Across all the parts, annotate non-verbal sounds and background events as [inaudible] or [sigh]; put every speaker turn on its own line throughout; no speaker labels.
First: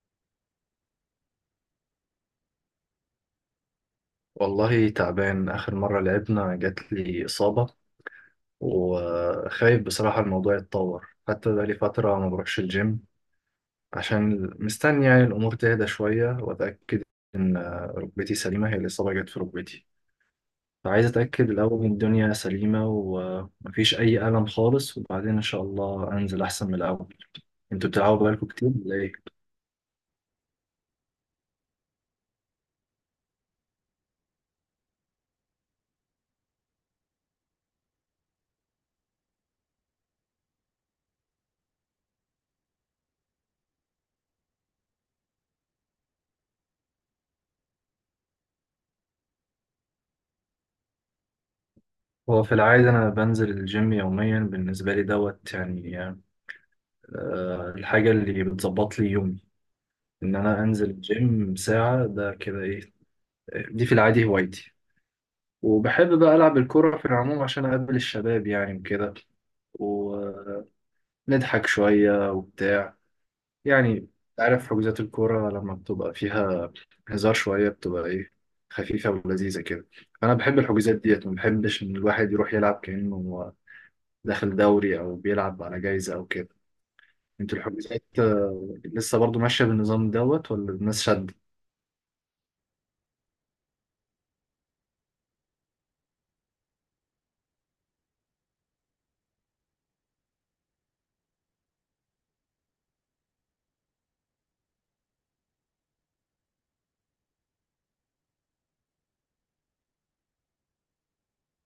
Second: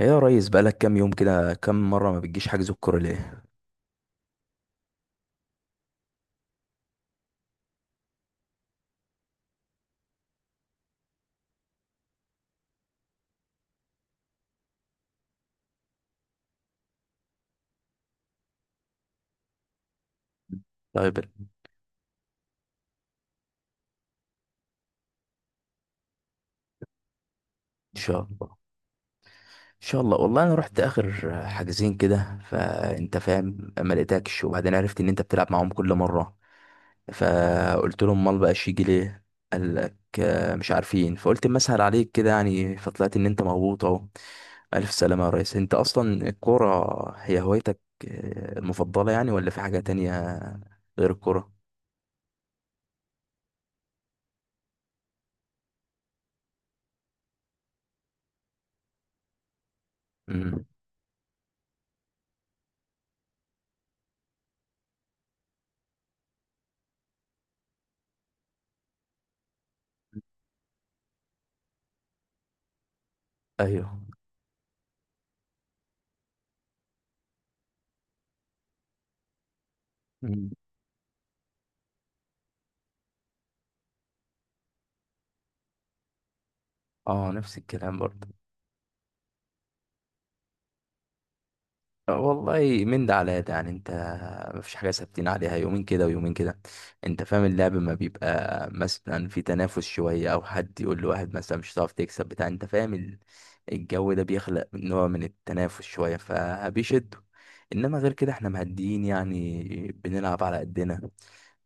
ايه يا ريس، بقالك كام يوم كده كام مرة ما بتجيش حجز الكورة ليه؟
والله تعبان. آخر مرة لعبنا جات لي إصابة، وخايف بصراحة الموضوع يتطور، حتى بقالي فترة ما بروحش الجيم عشان مستني يعني الأمور تهدى شوية وأتأكد إن ركبتي سليمة. هي الإصابة جت في ركبتي، فعايز
طيب، ان
أتأكد الأول إن الدنيا سليمة ومفيش أي ألم خالص، وبعدين إن شاء الله أنزل أحسن من الأول. انتوا بتلعبوا
شاء
بقالكم
الله
كتير ولا ايه؟
ان شاء الله. والله انا رحت اخر حاجزين كده فانت فاهم، ما لقيتكش، وبعدين عرفت ان انت بتلعب معاهم كل مرة. فقلت لهم امال بقاش يجي ليه؟ قال لك آه، مش عارفين. فقلت اما اسهل عليك كده يعني، فطلعت ان انت مغبوط اهو. الف سلامة يا ريس، انت اصلا الكورة هي هوايتك المفضلة يعني، ولا في حاجة تانية غير الكورة؟
هو في العادة أنا بنزل الجيم يوميا، بالنسبة لي دوت يعني. آه، الحاجة اللي بتظبط لي يومي ان انا
امم.
انزل الجيم ساعة ده كده ايه. دي في العادي هوايتي، وبحب بقى العب الكرة في العموم عشان اقابل الشباب يعني وكده، ونضحك شوية وبتاع يعني.
ايوه.
عارف حجوزات الكرة لما بتبقى فيها هزار شوية بتبقى ايه، خفيفة ولذيذة كده. انا
مم.
بحب الحجوزات ديت، ما بحبش ان الواحد يروح يلعب كأنه داخل دوري او بيلعب على جايزة او كده.
اه،
انت
نفس الكلام
الحجوزات
برضه.
لسه برضو ماشية بالنظام دوت، ولا الناس شد؟
والله من ده على ده يعني، انت مفيش حاجه ثابتين عليها، يومين كده ويومين كده. انت فاهم، اللعب ما بيبقى مثلا في تنافس شويه، او حد يقول لواحد مثلا مش هتعرف تكسب بتاع، انت فاهم الجو ده بيخلق نوع من التنافس شويه فبيشدوا. انما غير كده احنا مهديين يعني، بنلعب على قدنا،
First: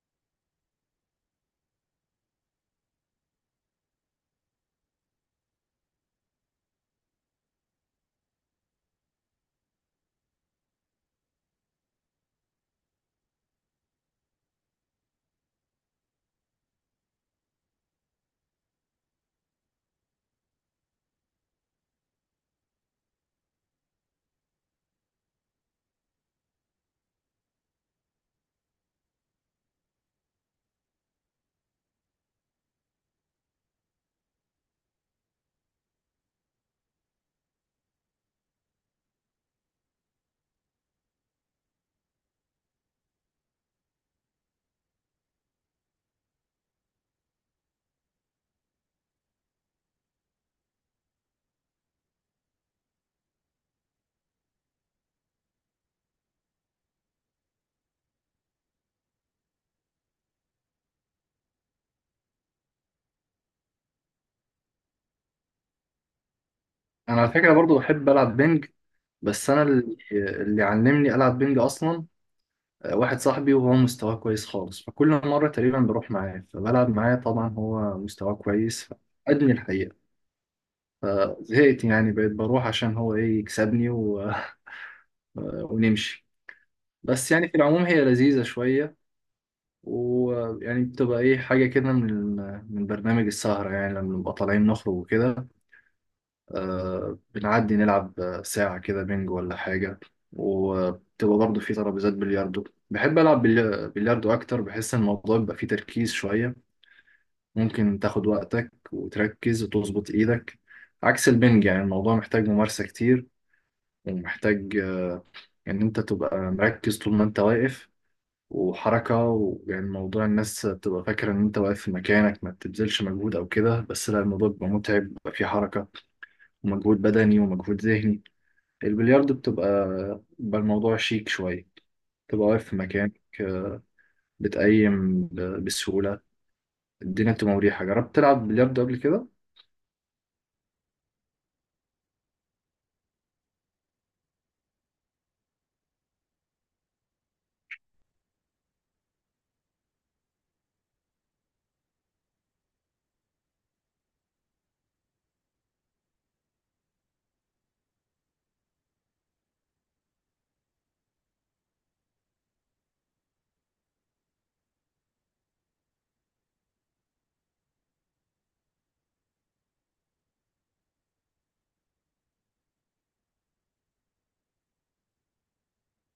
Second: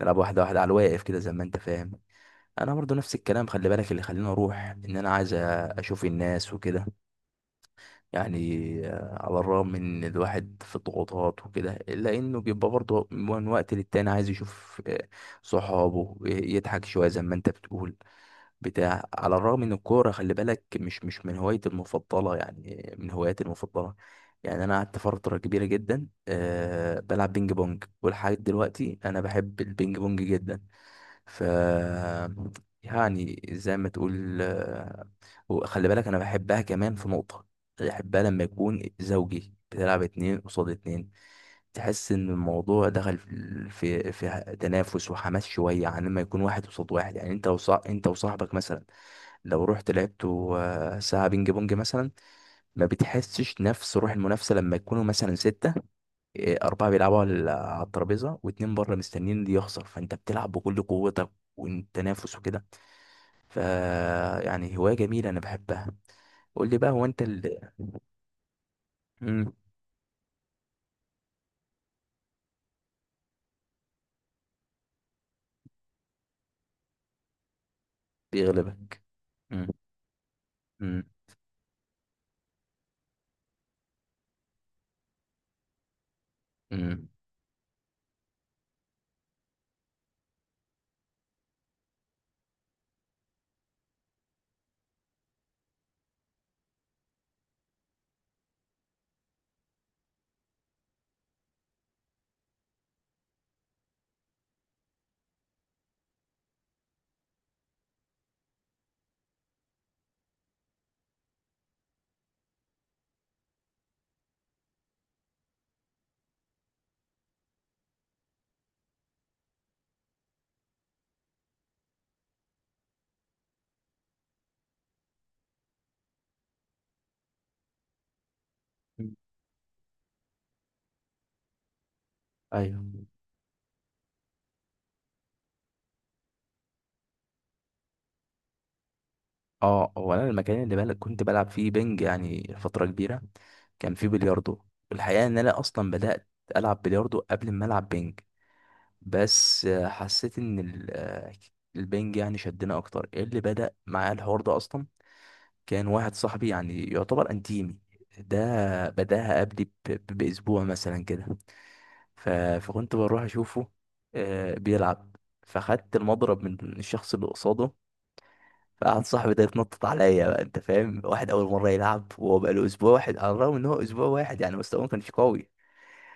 نلعب واحده واحده على الواقف كده زي ما انت فاهم. انا برضو نفس الكلام. خلي بالك اللي خليني اروح ان انا عايز اشوف الناس وكده يعني. على الرغم من إن الواحد في الضغوطات وكده، إلا إنه بيبقى برضه من وقت للتاني عايز يشوف صحابه، يضحك شوية زي ما أنت بتقول بتاع. على الرغم إن الكورة، خلي بالك، مش من هوايتي المفضلة يعني، من هواياتي المفضلة يعني. أنا قعدت فترة كبيرة جدا بلعب بينج بونج، ولحد دلوقتي أنا بحب البينج بونج جدا. ف يعني زي ما تقول. وخلي بالك انا بحبها كمان في نقطة. بحبها لما يكون زوجي بتلعب اتنين قصاد اتنين، تحس ان الموضوع دخل في في تنافس وحماس شوية، عن لما يكون واحد قصاد واحد يعني. انت انت وصاحبك مثلا لو رحت لعبتوا ساعة بينج بونج مثلا، ما بتحسش نفس روح المنافسة لما يكونوا مثلا ستة، أربعة بيلعبوا على الترابيزة واتنين بره مستنيين دي يخسر، فأنت بتلعب بكل قوتك والتنافس وكده. ف يعني هواية جميلة أنا بحبها. قول لي بقى، هو
انا
أنت
على فكرة
اللي...
برضو بحب العب بينج، بس
مم،
انا اللي علمني العب بينج اصلا واحد صاحبي، وهو مستواه كويس خالص. فكل مره تقريبا بروح معاه فبلعب معاه، طبعا هو مستواه كويس
بيغلبك.
فادني
مم،
الحقيقه.
مم،
فزهقت يعني، بقيت بروح عشان هو ايه، يكسبني و... [laughs] ونمشي.
مم.
بس يعني في العموم هي لذيذه شويه، ويعني بتبقى ايه، حاجه كده من من برنامج السهره يعني، لما نبقى طالعين نخرج وكده بنعدي نلعب ساعة كده بينج ولا حاجة. وبتبقى برضه في ترابيزات بلياردو، بحب ألعب بلياردو أكتر، بحس إن الموضوع بيبقى فيه تركيز شوية، ممكن تاخد وقتك وتركز وتظبط إيدك عكس البنج. يعني الموضوع محتاج ممارسة كتير، ومحتاج إن أنت تبقى مركز طول ما أنت واقف وحركة. ويعني موضوع الناس بتبقى فاكرة إن أنت واقف في مكانك ما بتبذلش مجهود أو كده، بس لا، الموضوع بيبقى متعب، بيبقى فيه حركة ومجهود بدني ومجهود ذهني.
مم.
البلياردو بتبقى، بيبقى الموضوع شيك شوية، تبقى واقف في
أيوه.
مكانك، بسهولة، الدنيا بتبقى مريحة. جربت تلعب بلياردو قبل كده؟
أه، هو أنا المكان اللي كنت بلعب فيه بنج يعني فترة كبيرة، كان فيه بلياردو. الحقيقة إن أنا أصلا بدأت ألعب بلياردو قبل ما ألعب بنج. بس حسيت إن البنج يعني شدنا أكتر. إيه اللي بدأ معايا الحوار ده أصلا؟ كان واحد صاحبي يعني يعتبر انتيمي، ده بداها قبلي باسبوع مثلا كده. ف- فكنت بروح اشوفه بيلعب. فخدت المضرب من الشخص اللي قصاده، فقعد صاحبي ده يتنطط عليا. بقى انت فاهم، واحد اول مره يلعب وهو بقى له اسبوع واحد، على الرغم ان هو اسبوع واحد يعني مستواه ما كانش قوي،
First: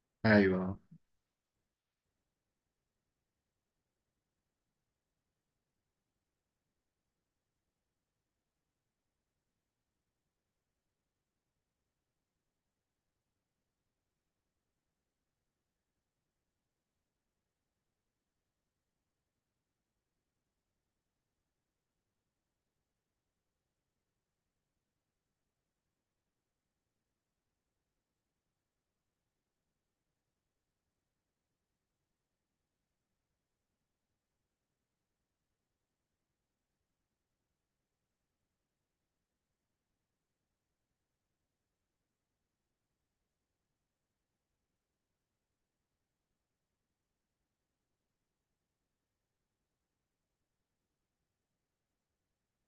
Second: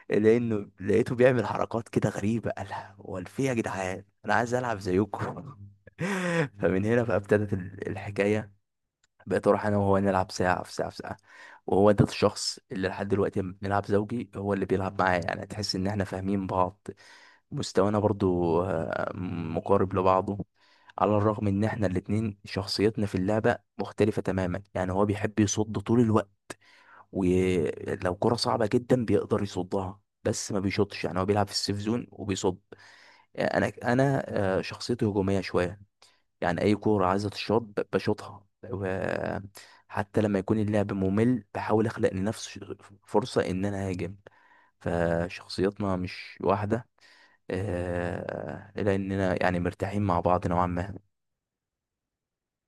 لانه
أيوة.
لقيته بيعمل حركات كده غريبه. قالها هو، في إيه يا جدعان، انا عايز العب زيكم. [laughs] فمن هنا بقى ابتدت الحكايه. بقيت اروح انا وهو نلعب ساعه في ساعه في ساعه. وهو ده الشخص اللي لحد دلوقتي لما بنلعب زوجي هو اللي بيلعب معايا، يعني تحس ان احنا فاهمين بعض. مستوانا برضو مقارب لبعضه. على الرغم ان احنا الاتنين شخصيتنا في اللعبة مختلفة تماما، يعني هو بيحب يصد طول الوقت، ولو كرة صعبة جدا بيقدر يصدها، بس ما بيشوطش. يعني هو بيلعب في السيف زون وبيصد. يعني انا شخصيتي هجومية شوية، يعني اي كوره عايزه تشوط بشوطها. وحتى لما يكون اللعب ممل، بحاول اخلق لنفسي فرصه ان انا اهاجم. فشخصياتنا مش واحده، لاننا يعني مرتاحين مع بعض نوعا ما.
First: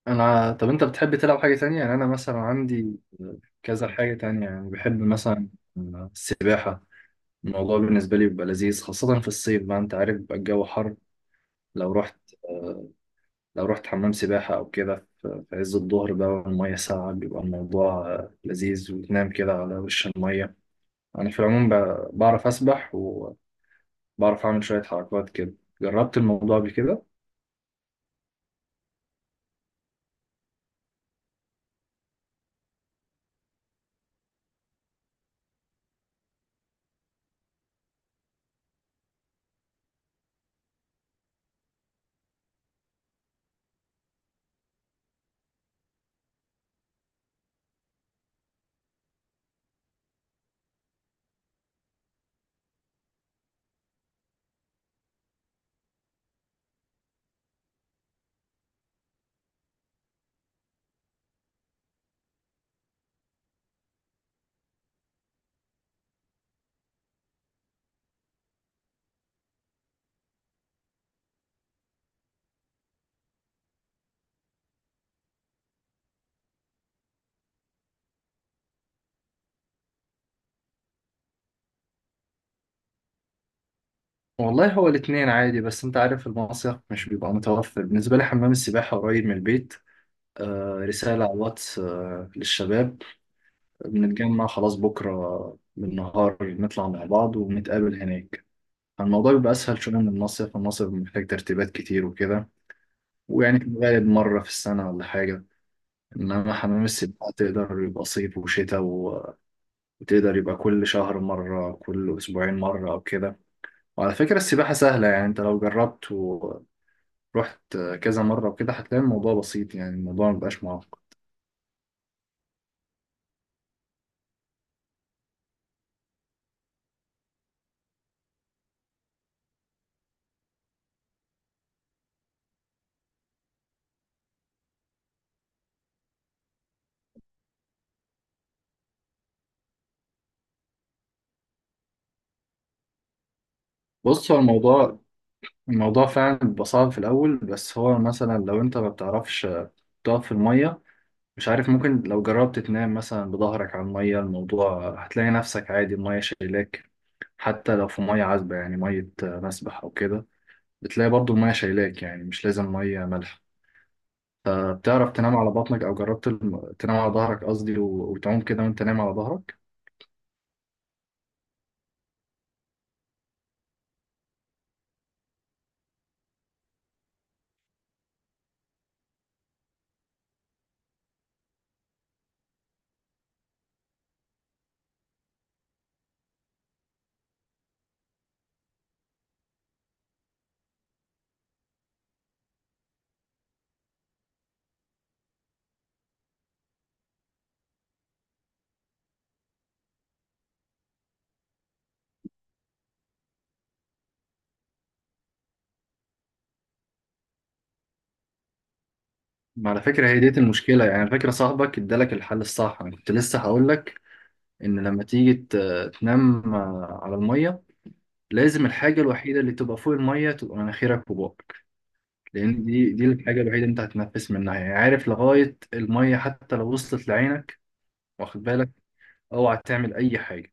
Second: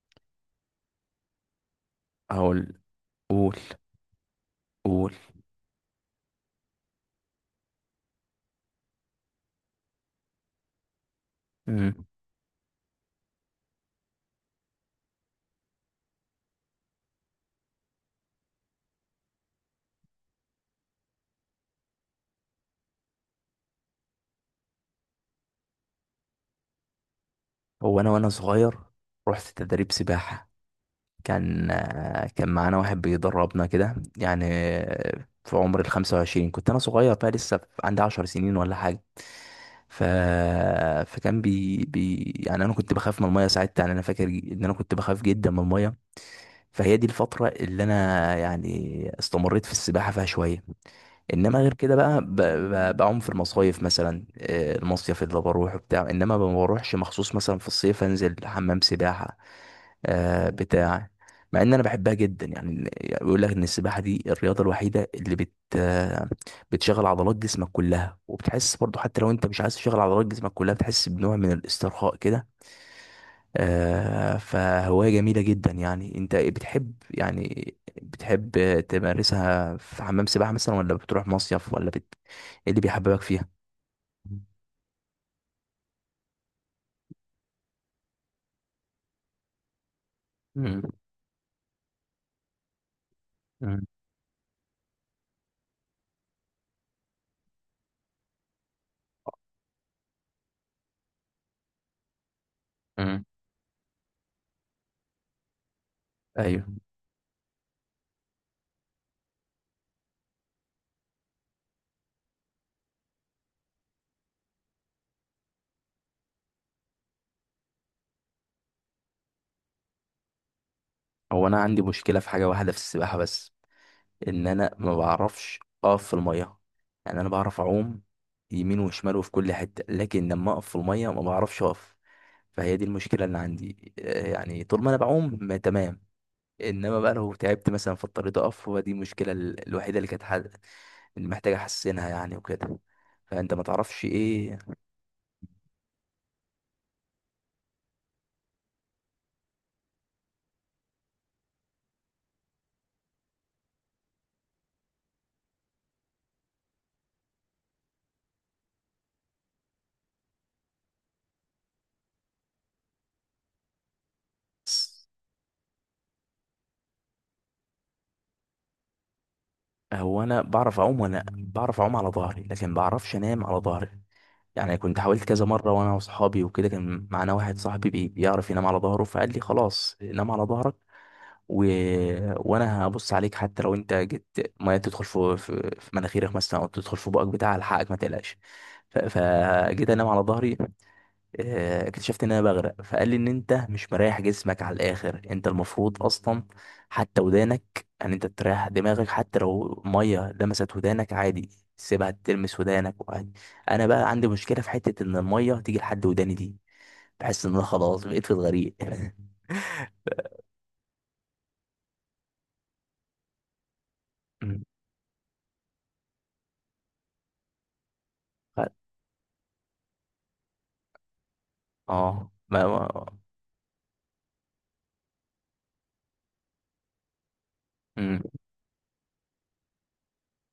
أنا طب أنت بتحب تلعب حاجة تانية؟ يعني أنا مثلا
اقول.
عندي
قول.
كذا حاجة تانية، يعني بحب
قول.
مثلا السباحة. الموضوع بالنسبة لي بيبقى لذيذ، خاصة في الصيف بقى. أنت عارف بيبقى الجو حر، لو
مم.
رحت لو رحت حمام سباحة أو كده في في عز الظهر بقى، والمية ساقعة، بيبقى الموضوع لذيذ، وتنام كده على وش المية. أنا في العموم بعرف أسبح، وبعرف أعمل شوية حركات كده. جربت الموضوع قبل كده.
هو انا وانا صغير رحت تدريب سباحه. كان معانا واحد بيدربنا كده يعني، في عمر 25، كنت أنا صغير بقى، لسه عندي 10 سنين ولا حاجة. ف... فكان بي... بي... يعني انا كنت بخاف من الميه ساعتها. يعني انا فاكر ان انا كنت بخاف جدا من الميه. فهي دي الفتره اللي انا يعني استمريت في السباحه فيها شويه. انما غير كده بقى بعوم في المصايف مثلا، المصيف اللي بروح وبتاع. انما ما بروحش مخصوص مثلا في الصيف انزل حمام سباحه بتاع، مع ان انا بحبها جدا. يعني بيقول لك ان السباحه دي الرياضه الوحيده اللي بت آه، بتشغل عضلات جسمك كلها، وبتحس برضو حتى لو انت مش عايز تشغل عضلات جسمك كلها، بتحس بنوع من الاسترخاء كده. فهوايه جميله جدا يعني. انت بتحب يعني بتحب تمارسها في حمام سباحه مثلا، ولا بتروح مصيف، ولا ايه اللي بيحببك فيها؟
والله هو الاتنين عادي، بس أنت عارف المصيف مش بيبقى متوفر، بالنسبة لي حمام السباحة قريب من البيت. آه،
مم.
رسالة على الواتس للشباب،
مم.
بنتجمع خلاص بكرة بالنهار نطلع مع بعض ونتقابل هناك. الموضوع بيبقى أسهل شوية من المصيف، المصيف محتاج ترتيبات كتير وكده،
مم.
ويعني في الغالب مرة في السنة ولا حاجة. إنما
ايوه.
حمام السباحة تقدر يبقى صيف وشتاء، وتقدر يبقى كل شهر مرة، كل أسبوعين مرة أو كده. وعلى فكرة السباحة سهلة، يعني أنت لو جربت ورحت كذا مرة وكده هتلاقي الموضوع بسيط، يعني الموضوع مبقاش معقد.
هو انا عندي مشكله في حاجه واحده في السباحه بس، ان انا ما بعرفش اقف في الميه. يعني انا بعرف اعوم يمين وشمال وفي كل حته، لكن لما اقف في الميه ما بعرفش اقف. فهي دي المشكله اللي عندي، يعني طول ما انا بعوم ما تمام، انما بقى لو تعبت مثلا في الطريق اقف، هو دي المشكله الوحيده اللي كانت اللي محتاج احسنها يعني وكده. فانت ما تعرفش
بص هو
ايه؟
الموضوع فعلا بيبقى صعب في الأول، بس هو مثلا لو أنت ما بتعرفش تقف في المية، مش عارف، ممكن لو جربت تنام مثلا بظهرك على المية، الموضوع هتلاقي نفسك عادي، المية شايلاك. حتى لو في مية عذبة يعني، مية مسبح أو كده، بتلاقي برضو المية شايلاك، يعني مش لازم مية مالحة. بتعرف تنام على بطنك، او جربت تنام على ظهرك قصدي، وتعوم كده وانت نايم على ظهرك؟
هو انا بعرف اعوم، وانا بعرف اعوم على ظهري، لكن بعرفش انام على ظهري. يعني كنت حاولت كذا مره وانا واصحابي وكده، كان معانا واحد صاحبي بيعرف ينام على ظهره، فقال لي خلاص نام على ظهرك و... وانا هبص عليك. حتى لو انت جيت ميه تدخل في في مناخيرك مثلا، او تدخل في بقك بتاع، الحقك ما تقلقش. فجيت انام على ظهري، اكتشفت ان انا بغرق. فقال لي ان انت مش مريح جسمك على الاخر. انت المفروض اصلا حتى ودانك، ان انت تريح دماغك، حتى لو ميه لمست ودانك عادي، سيبها تلمس ودانك وعادي. انا بقى عندي مشكله في حته ان الميه تيجي لحد وداني دي، بحس ان انا خلاص بقيت في الغريق. [laughs]
ما على فكره هي ديت المشكله، يعني على فكره صاحبك ادالك الحل الصح، انا كنت لسه هقول لك
مم.
ان لما تيجي تنام على الميه، لازم
ف-
الحاجه الوحيده اللي تبقى فوق الميه تبقى مناخيرك وبقك،
اه،
لان دي الحاجه الوحيده اللي انت هتتنفس منها، يعني عارف، لغايه الميه حتى لو وصلت لعينك،
مم.
واخد بالك، اوعى تعمل اي حاجه،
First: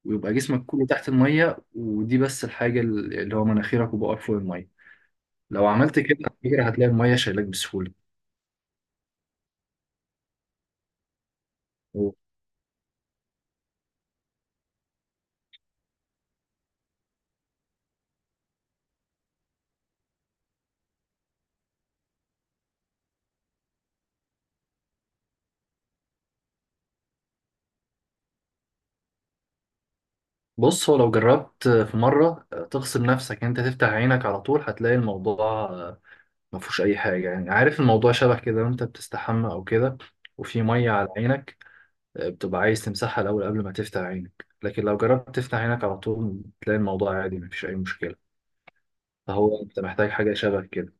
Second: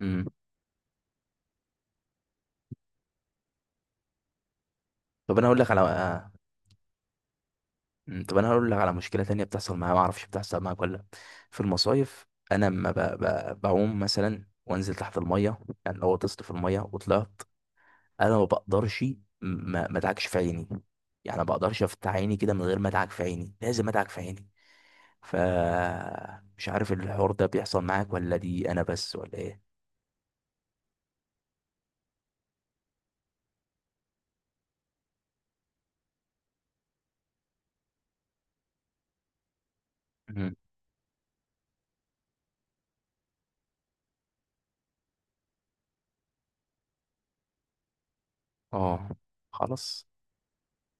مم.
ويبقى جسمك كله تحت الميه، ودي بس الحاجه اللي هو مناخيرك وبقك فوق الميه.
طب انا اقول
لو
لك على...
عملت كده على فكرة هتلاقي المية شايلاك بسهولة.
مم، طب انا هقول لك على مشكله تانية بتحصل معايا، ما اعرفش بتحصل معايا ولا لأ. في المصايف انا لما بعوم مثلا وانزل تحت الميه، يعني لو غطست في الميه وطلعت، انا ما بقدرش ما ادعكش في عيني. يعني ما بقدرش افتح عيني كده من غير ما ادعك في عيني، لازم ادعك في عيني. ف مش عارف الحوار ده بيحصل معاك، ولا دي انا بس ولا ايه؟
بص هو لو جربت في مرة تغصب نفسك إن انت تفتح عينك على طول، هتلاقي الموضوع ما فيهوش اي حاجة، يعني عارف الموضوع شبه كده وانت بتستحمى او كده
مم.
وفي مية على عينك، بتبقى عايز تمسحها الاول قبل ما تفتح عينك، لكن لو جربت تفتح عينك على طول تلاقي الموضوع عادي ما فيش اي مشكلة،
اه.
فهو انت
خلاص.
محتاج حاجة شبه كده.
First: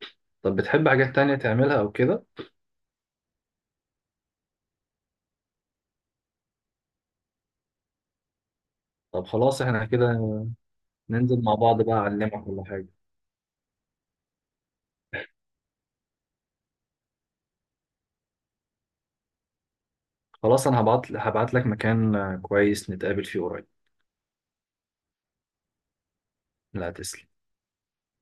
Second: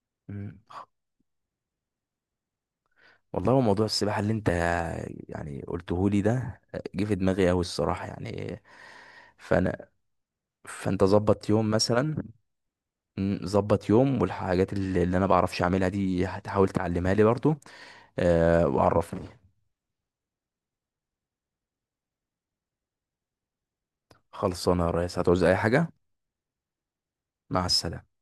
طب
مم.
بتحب حاجات تانية تعملها او كده؟
والله هو موضوع السباحة اللي انت يعني قلته لي ده، جه في دماغي اوي الصراحة يعني.
طب خلاص احنا
فانا
كده
فانت
ننزل
ظبط
مع
يوم
بعض بقى
مثلا.
اعلمك كل حاجة.
مم، ظبط يوم، والحاجات اللي انا بعرفش اعملها دي هتحاول تعلمها لي برضو. أه، وعرفني.
خلاص انا هبعت، هبعت لك مكان كويس نتقابل فيه قريب.
خلصانة يا ريس، هتعوز اي حاجة؟
لا تسلم.
مع السلامة.